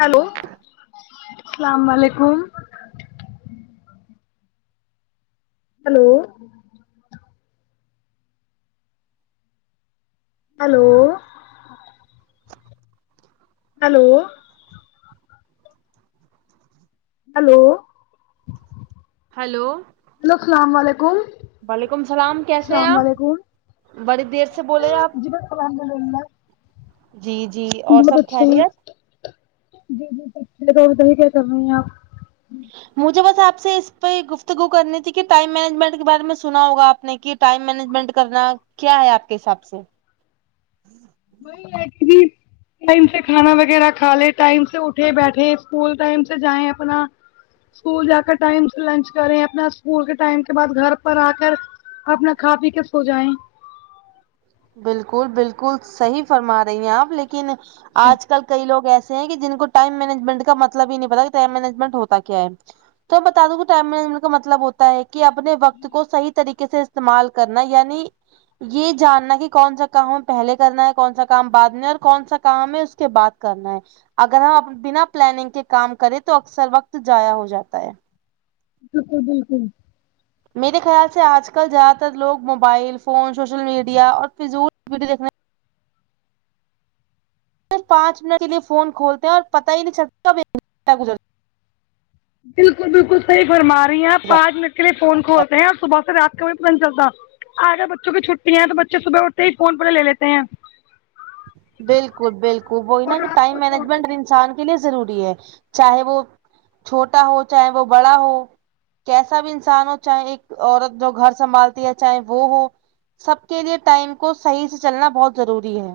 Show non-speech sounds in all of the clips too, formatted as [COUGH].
hello السلام وعلیکم hello hello hello hello hello hello سلام وعلیکم وعلیکم السلام کیسے ہیں سلام آپ وعلیکم بڑی دیر سے بولے آپ جی بس الحمد اللہ جی جی اور سب ہیں خیریت جی جی پچھے بتاے کیا کریں ہیں آپ مجھے بس آپ سے اس پہ گفتگو کرنی تھی کہ ٹائم مینجمنٹ کے بارے میں سنا ہوگا آپ نے کہ ٹائم مینجمنٹ کرنا کیا ہے آپ کے حساب سے وہ ہے ٹائم سے کھانا وغیرہ کھا لے ٹائم سے اٹھے بیٹھے اسکول ٹائم سے جائیں اپنا اسکول جا کر ٹائم سے لنچ کریں اپنا اسکول کے ٹائم کے بعد گھر پر آ کر اپنا کا پيی کے سو جائیں بالکل بالکل صحی فرما رہی ہیں آپ لیکن آج کل کئی لوگ ایسے کہ جن کو ٹائم مینجمنٹ کا مطلب ہی نہیں پتا کہ ٹائم مینجمنٹ ہوتا کیا ہے تو بتا دوں کہ ٹائم مینیجمنٹ کا مطلب ہو ہے کہ اپنے وقت کو صحیح طریقے سے استعمال کرنا یعنی یہ جاننا کہ کون سا کام ہے پہلے کرنا ہے کون سا کام بعد میں اور کون سا کام ہے اس کے بعد کرنا ہے اگر ہم بنا پلاننگ کے کام کریں تو اکثر وقت زاہیہ ہو جاتا ہے بالکل بالکل میرے خیال سے آج کل زیادہ تر لوگ موبائل فون سوشل میڈیا اور فضول ویڈیو دیکھنے صرف پانچ منٹ کے لیے فون کھولتے ہیں اور پتا ہی نہیں چلتا کب ایک گھٹہ گزرتا بالکل بالکل صحی فرما رہی ہیں آپ جاتا ہے پانچ منٹ کے لیے فون کھولتے ہیں اور صبح سے رات کو میں نہیں چلتا اگر بچوں کی چھٹی ہیں تو بچے صبح اٹتے ہی فون پہلے لے لیتے ہیں بالکل بالکل وہی اور ن کہ رات کو ٹائم چھوڑتے مینجمنٹ ہیں انسان کے لیے ضروری ہے چاہے وہ چھوٹا ہو چاہے وہ بڑا ہو کیسا بھی انسان ہو چاہے ایک عورت جو گھر سنبھالتی ہے چاہے وہ ہو سب کے لیے ٹائم کو صحیح سے چلنا بہت ضروری ہے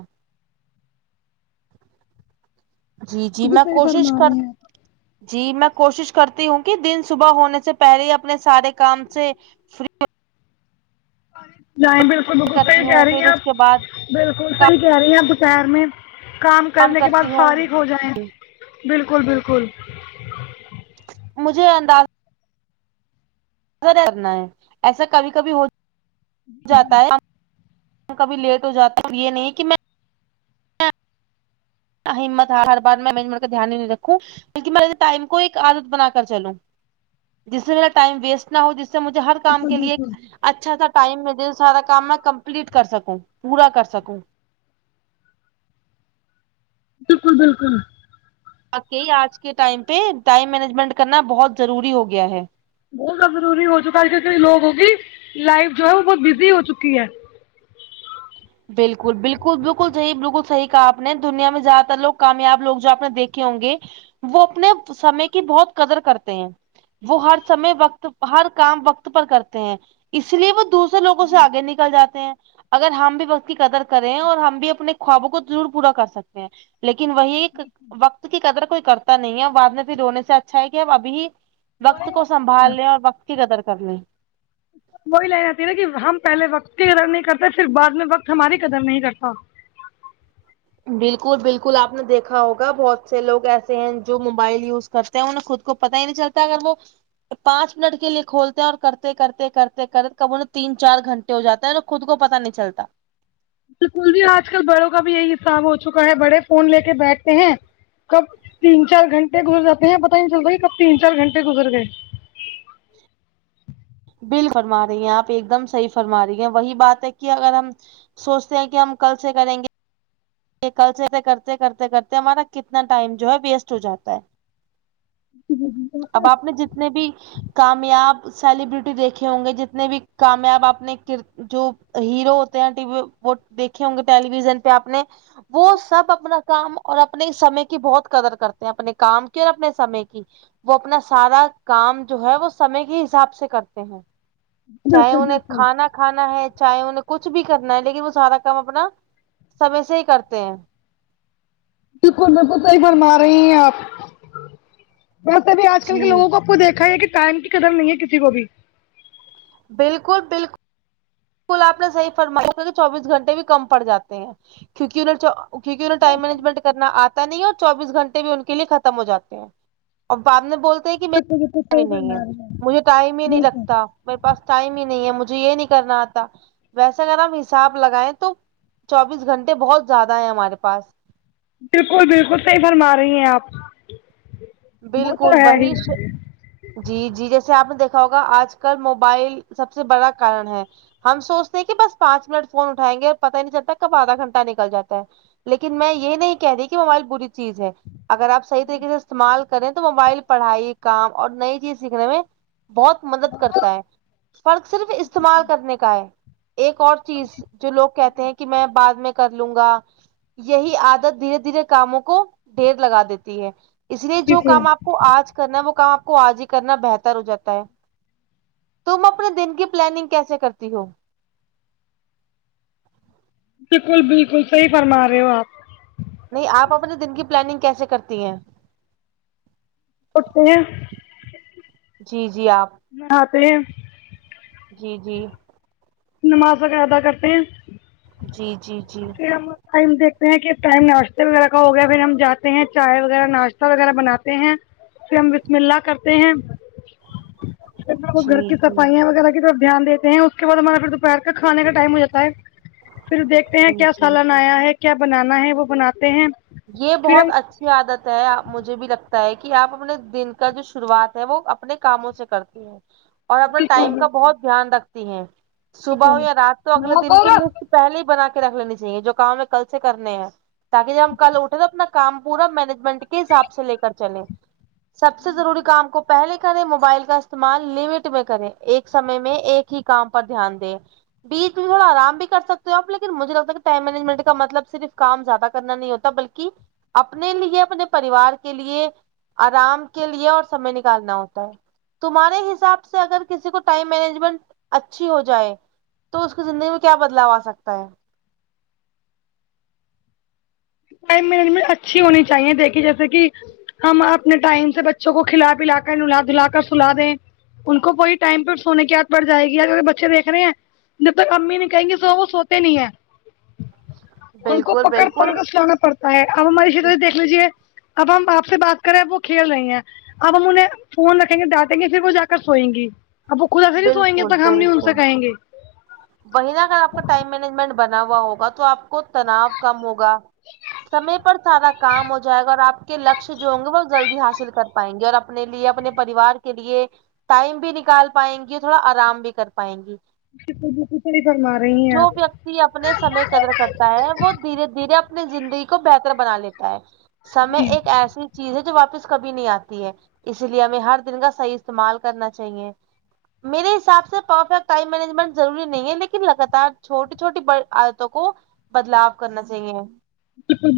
جی جی بالکل میں صحیح کوشش فرما کر رہے ہیں جی میں کوشش کرتی ہوں کہ دن صبح ہونے سے پہلے اپنے سارے کام سے فری نہیں بالکل بالکل کرتی صحیح کہہ ہوں رہی پھر ہیں اس کے بعد آپ بالکل صحیح کہہ رہی ہیں آپ دوپہر میں کام کرنے کے کرتی بعد ہوں فارغ ہو جائیں بالکل بالکل مجھے انداز کرنا ہے ایسا کبھی کبھی ہو جاتا ہے کبھی لیٹ ہو جاتا ہوں یہ نہیں کہ میں ہمت ہے ہرار میںجمنٹ کا دھیان ہی نہیں رکھوں بلکہ میں ٹائم کو ایک عادت بنا کر چلوں جس سے میرا ٹائم ویسٹ نہ ہو جس سے مجھے ہر کام بالکل کے لیے بالکل اچھا سا ٹائم میں سارا کام میں کمپلیٹ کر سکوں پورا کر سکوں بالکل بالکل آج کے ٹائم پہ ٹائم مینجمنٹ کرنا بہت ضروری ہو گیا ہے بہت ز ضروری ہو چکا ہے ک لوگوںگی لائف جو ہے وہ بہت بزی ہو چکی ہے بالکل بالکل بالکل صحیح بالکل صحیح کہا آپ نے دنیا میں زیادہ تر لو کامیاب لوگ جو آپ نے دیکھے ہوں گے وہ اپنے سمے کی بہت قدر کرتے ہیں وہ ہر سمے وقت ہر کام وقت پر کرتے ہیں اس لیے وہ دوسرے لوگوں سے آگے نکل جاتے ہیں اگر ہم بھی وقت کی قدر کرے ہیں اور ہم بھی اپنے خوابوں کو ضرور پورا کر سکتے ہیں لیکن وہی وقت کی قدر کوئی کرتا نہیں ہے بعد میں پھر رونے سے اچھا ہے کہ ابھی ہی وقت کو ہے سنبھال لیں اور وقت کی قدر کر لے وہی لے جاتتی نا کہ ہم پہلے وقت کی قدر نہیں کرتے پر بعد میں وقت ہماری قدر نہیں کرتا بالکل بالکل آپ نے دیکھا ہوگا بہت سے لوگ ایسے ہیں جو موبائل یوز کرتے ہیں انہیں خود کو پتاہ ہی نہیں چلتا اگر وہ پانچ منٹ کے لیے کھولتے ہیں اور کرتے کرتے کرتے کرتے کب انیں تین چار گھنٹے ہو جاتا ہے ن خود کو پتا نہیں چلتا بالکل بھیی آج کل بڑوں کا بھی یہی حساب ہو چکا ہے بڑے فون لے کے بیٹھتے ہیں کب تین چار گھنٹے گزر جے ہیں پت ہی نہیں چلتا کب تین چار گھنٹے گزر گئے بل فرما رہی ہیں آپ ایک دم صحیح فرما رہی ہیں وہی بات ہے کہ اگر ہم سوچتے ہیں کہ ہم کل سے کریں گے یہ کل سے کرتے کرتے کرتے ہمارا کتنا ٹائم جو ہے ویسٹ ہو جاتا ہے جی اب آپ نے جتنے بھی کامیاب سیلیبریٹی دیکھے ہوں گے جتنے بھی کامیاب اپنے کر جو ہیرو ہوتے ہیں ٹی وی وہ دیکھے ہوں گے ٹیلی ویژن پہ آپ نے وہ سب اپنا کام اور اپنے سمے کی بہت قدر کرتے ہیں اپنے کام کی اور اپنے سمے کی وہ اپنا سارا کام جو ہے وہ سمے کے حساب سے کرتے ہیں چاہے بالکل انہیں کھانا کھانا ہے چاہے انہیں کچھ بھی کرنا ہے لیکن وہ سارا کام اپنا سمے سے ہی کرتے ہیں بالکل بالکل کو صحیح بنوا رہی ہیں آپ ویسے بھی آج کل کے جی لووں کو آپ کو دیکھا ہے کہ ٹائم کی قدم نہیں ہے کسی کو بھی بالکل بالکل الکل آپ نے صحی فرمایا چوبیس گھنٹے بھی کم پڑ جاتے ہیں کیوںکہ انہیں کیونکہ انھ ٹائم بالکل مینجمنٹ کرنا تا نہیں ہو اور چوبیس گھٹے بھی ان کے لیے ختم ہو جاتے ہیں اور باپ نے بولت تے بالکل کہ صحیح نہیں فرما رہی ہیں مجھے ٹائم ہی نہیں بالکل لگتا میرے پاس ٹائم ہی نہیں ہے مجھے یہ نہیں کرنا آتا ویسے اگر ہم حساب لگائیں تو چوبیس گھنٹے بہت زیادہ ہے ہمارے پاس بالکل بالکل صیح فرما رہی ہیں آپ وہ بالکل تو ہے وہی ہی جی جی جیسے آپ نے دیکھا ہوگا آج کل موبائل سب سے بڑا کارن ہے ہم سوچتے ہیں کہ بس پانچ منٹ فون اٹھائیں گے اور پت ہی نہیں چلتا کب آدھا گھٹہ نکل جاتا ہے لیکن میں یہ نہیں کہہ رہی کہ موبائل بری چیز ہے اگر آپ صحیح طریقے سے استعمال کریں تو موبائل پڑھائی کام اور نئی چیز سیکھنے میں بہت مدد کرتا ہے فرق صرف استعمال کرنے کا ہے ایک اور چیز جو لوگ کہتے ہیں کہ میں بعد میں کر لوں گا یہی عادت دھیرے دھیرے کاموں کو ڈھیر لگا دیتی ہے اس لیے جو بالکل کام آپ کو آج کرنا ہے وہ کام آپ کو آج ہی کرنا بہتر ہو جاتا ہے تم اپنے دن کی پلاننگ کیسے کرتی ہو بالکل بالکل صحیح فرما رہے ہو آپ نہیں آپ اپنے دن کی پلاننگ کیسے کرتی ہیں اٹھتے ہیں جی جی آپ نہتے ہے جی جی نماز وغیرہ ادا کرتے ہیں جی جی جی پھر ہم ٹائم دیکتے ہیں کہ ٹائم ناشتے وغیرہ کا ہو گیا ہے پھر ہم جاتے ہیں چائے وغیرہ ناشتے وغیرہ بناتے ہیں پھر ہم بسم اللہ کرتے ہیں پھر وہ گھر جی کی صفائیاں وغیرہ کی دھیان دیتے ہیں اس کے بعد ہمارا پھر دوپہر کا کھانے کا ٹائم ہو جاتا ہے پھر دیکھتے ہیں جی جی بنایا ہے کیا بنانا ہے وہ بناتے ہیں یہ پھر بہت ہم اچھا عادت ہے مجھے بھی لگتا ہے کہ آپ اپنے دن کا جو شروعات ہے وہ اپنے کاموں سے کرتے ای اور اپنا ٹائم کا بہت دھیان رکھتی ہیں صبح ہو یا رات تو اگلے دن کی لسٹ پہلے ہی بنا کے رکھ لینی چاہیے جو کام ہمیں کل سے کرنے ہیں تاکہ جب ہم کل اٹھے تو اپنا کام پورا مینجمنٹ کے حساب سے لے کر چلے سب سے ضروری کام کو پہلے کریں موبائل کا استعمال لمٹ میں کریں ایک سمے میں ایک ہی کام پر دھیان دیں بیچ میں تھوڑا آرام بھی کر سکتے ہو آپ لیکن مجھے لگتا ہے کہ ٹائم مینجمنٹ کا مطلب صرف کام زیادہ کرنا نہیں ہو تا بلکہ اپنے لیے اپنے پریوار کے لیے آرام کے لیے اور سمے نکالنا ہوتا ہے تمہارے حساب سے اگر کسی کو ٹائم مینجمنٹ اچھی ہو جائے تو اس کی زندگی میں کیا بدلاؤ آ سکتا ہے ٹائم مینجمنٹ اچھی ہونی چاہیے دیکھیے جیسے کی ہم اپنے ٹائم سے بچوں کو کھلا پلا کر نھلا دھلا کر سلا دیں ان کو کوئی ٹائم پہ سونے کی یاد پڑ جائے گی اگر بچے دیکھ رہے ہیں جب تک امی نہیں کہیں گی سو وہ سوتے نہیں ہے ان کو بالکل پکڑ پکڑ بالکل کر نا پڑتا ہے اب ہماری شکل دیکھ لیجیے اب ہم آپ سے بات کر رہے ہیں اب وہ کھیل رہے ہیں اب ہم انہیں فون رکھیں گے ڈانٹیں گے پھر وہ جا کر سوئیں گی اب وہ خودایسے نہیں سوئ گے بالکل تک ہم نہیں ان سے بالکل کہیں گے وہی نہ اگر آپ کا ٹائم مینجمنٹ بنا ہوا ہوگا تو آپ کو تناؤ کم ہوگا سمے پر سارا کام ہو جائے گا اور آپ کے لکش جو ہوں گے وہ جلدی حاصل کر پائیں گے اور اپنے لیے اپنے پریوار کے لیے ٹائم بھی نکال پائیں گی اور تھوڑا آرام بھی کر پائیں گی [INAUDIBLE] جو ویکتی اپنے سمے قدر کرت تا ہے وہ دھیرے دھیرے اپنی زندگی کو بہتر بنا لیتا ہے سمے جی ایک بالکل ایسی چیز ہے جو واپس کبھی نہیں آتی ہے اسی لیے ہمیں ہر دن کا صحیح استعمال کرنا چاہیے میرے حساب سے پرفیکٹ ٹائم مینجمنٹ ضروری نہیں ہے لیکن لگاتار چھوٹی چھوٹی بری عادتوں کو بدلاؤ کرنا چاہیے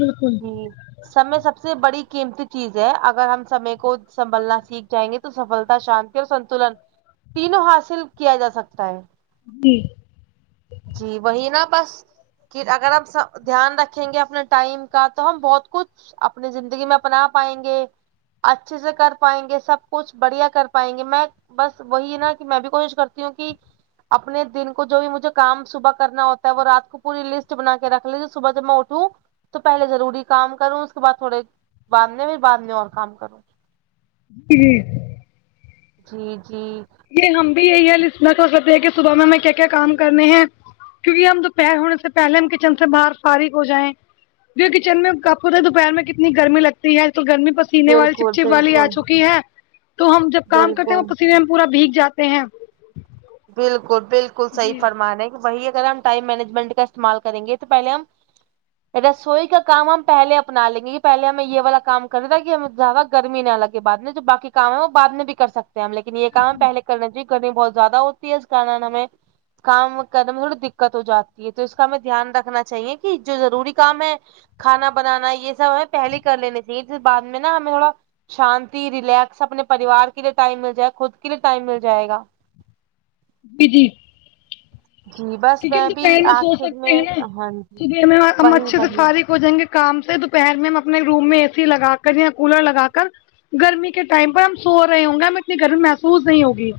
بالکل جی سمے سب سے بڑی قیمتی چیز ہے اگر ہم سمے کو سنبھلنا سیکھ جائیں گے تو سفلتا شانتی اور سنتولن تینوں حاصل کیا جا سکتا ہے جی جی وہی نا بس کی اگر ہم سب دھیان رکھیں گے اپنے ٹائم کا تو ہم بہت کچھ اپنی زندگی میں اپنا پائیں گے اچھے سے کر پائیں گے سب کچھ بڑھیا کر پائیں گے میں بس وہی نا کہ میں بھی کوشش کرتی ہوں کہ اپنے دن کو جو بھی مجھے کام صبح کرنا ہوتا ہے وہ رات پوری لسٹ بنا کے رکھ لی صبح جب میں اٹھوں تو پہلے ضروری کام کروں اس کے بعد تھوڑے بعد میں بھی بعد میں اور کام کروں ہاں جی جی ہم بھی یہی ہے لسٹ میں دیکھ کہ صبح میں ہمیں کیا کیا کام کرنے ہیں کیونک ہم دوپہر ہونے سے پہلے ہم کچن سے باہر فارغ ہو جائیں کچن میں آپ کو دوپہر میں کتنی گرمی لگ ہےتو گرمی پسینے والی چپ بالکل چپ والی آ بالکل چکی ہے تو ہم جب کام کرتے ہیں وہ بالکل پسینے پورا بھیگ جاتے ہیں بلکل بلکل صحیح فرمارہی وہی اگر ہم ٹائم مینجمنٹ کا استعمال کریں گے تو پہلے ہم رسوئی کا کام ہم پہلے اپنا لیں گے کہ پہلے ہمیں یہ والا کام کرنا تھا کہ ہم زیادہ گرمی نہ لگے بعد میں جو باقی کام ہے وہ بعد میں بھی کر سکتے ہم لیکن یہ کام پہلے کرنا چاہیے گرمی بہت زیادہ ہوتی ہے اس کارن ہمیں کام کرنے میں تھوڑی دقت ہو جاتی ہے تو اس کا ہمیں دھیان رکھنا چاہیے کہ جو ضروری کام ہے کھانا بنانا یہ سب ہمیں پہلے کر لینے چاہیے پھر بعد میں نا ہمیں تھوڑا شانتی ریلیکس اپنے پریوار کے لیے ٹائم مل جائے خود کے لیے ٹائم مل جائے گا ج جی جی بس کیونیکہ ہم تو بھی پیر میں سو آخر سکتے میں ہیں نا ہاں جی صبح ہم وہی اچھے سے وہی فارغ ہو جائیں گے کام سے دوپہر میں ہم اپنے روم میں اے سی لگا کر یا کولر لگا کر گرمی کے ٹائم پر ہم سو رہے ہوں گے ہم اتنی گرمی محسوس نہیں ہوگی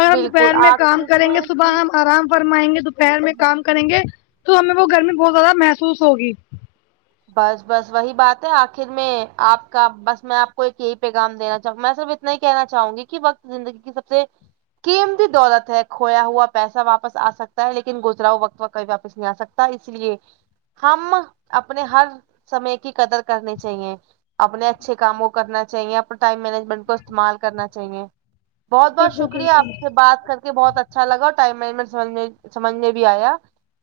اور ہم بالکل دوپہر میں کام آخر کریں گے میں صبح جی ہم آرام فرمائیں گے دوپہر میں کام کریں گے تو ہمیں وہ گرمی بہت زیادہ محسوس ہوگی بس بس وہی بات ہے آخر میں آپ کا بس میں آپ کو ایک یہی پیغام دینا چاہوں گا میں صرف ات میں کہنا چاہوں گی کہ وقت زندگی کی سب سے قمتی دولت ہے کھویا ہوا پیسہ واپس آ سکتا ہے لیکن گزراؤ وقت کب واپس نہیں آ سکتا اس ہم اپنے ہر سمے کی قدر کرنی چاہیے اپنے اچھے کام کو کرنا چاہیے اپنا ٹائم مینجمنٹ کو استعمال کرنا چاہیے بہت بہت شکریہ آپ سے بات کر بہت اچھا لگا اور ٹائم مجمنٹ سمجھنے سمجھنے بھی آیا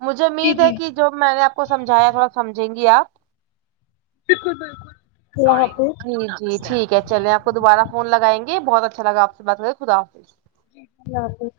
مجھے امید ہے کہ جب میں نے آپ کو سمجھایا تھوڑا سمجھیں گی آپ ساری جی ٹھیک ہے چلے آپ دوبارہ فون لگائیں گے بہت اچھاگا آپ سے بات کر کے خدافظ اللہ حافظ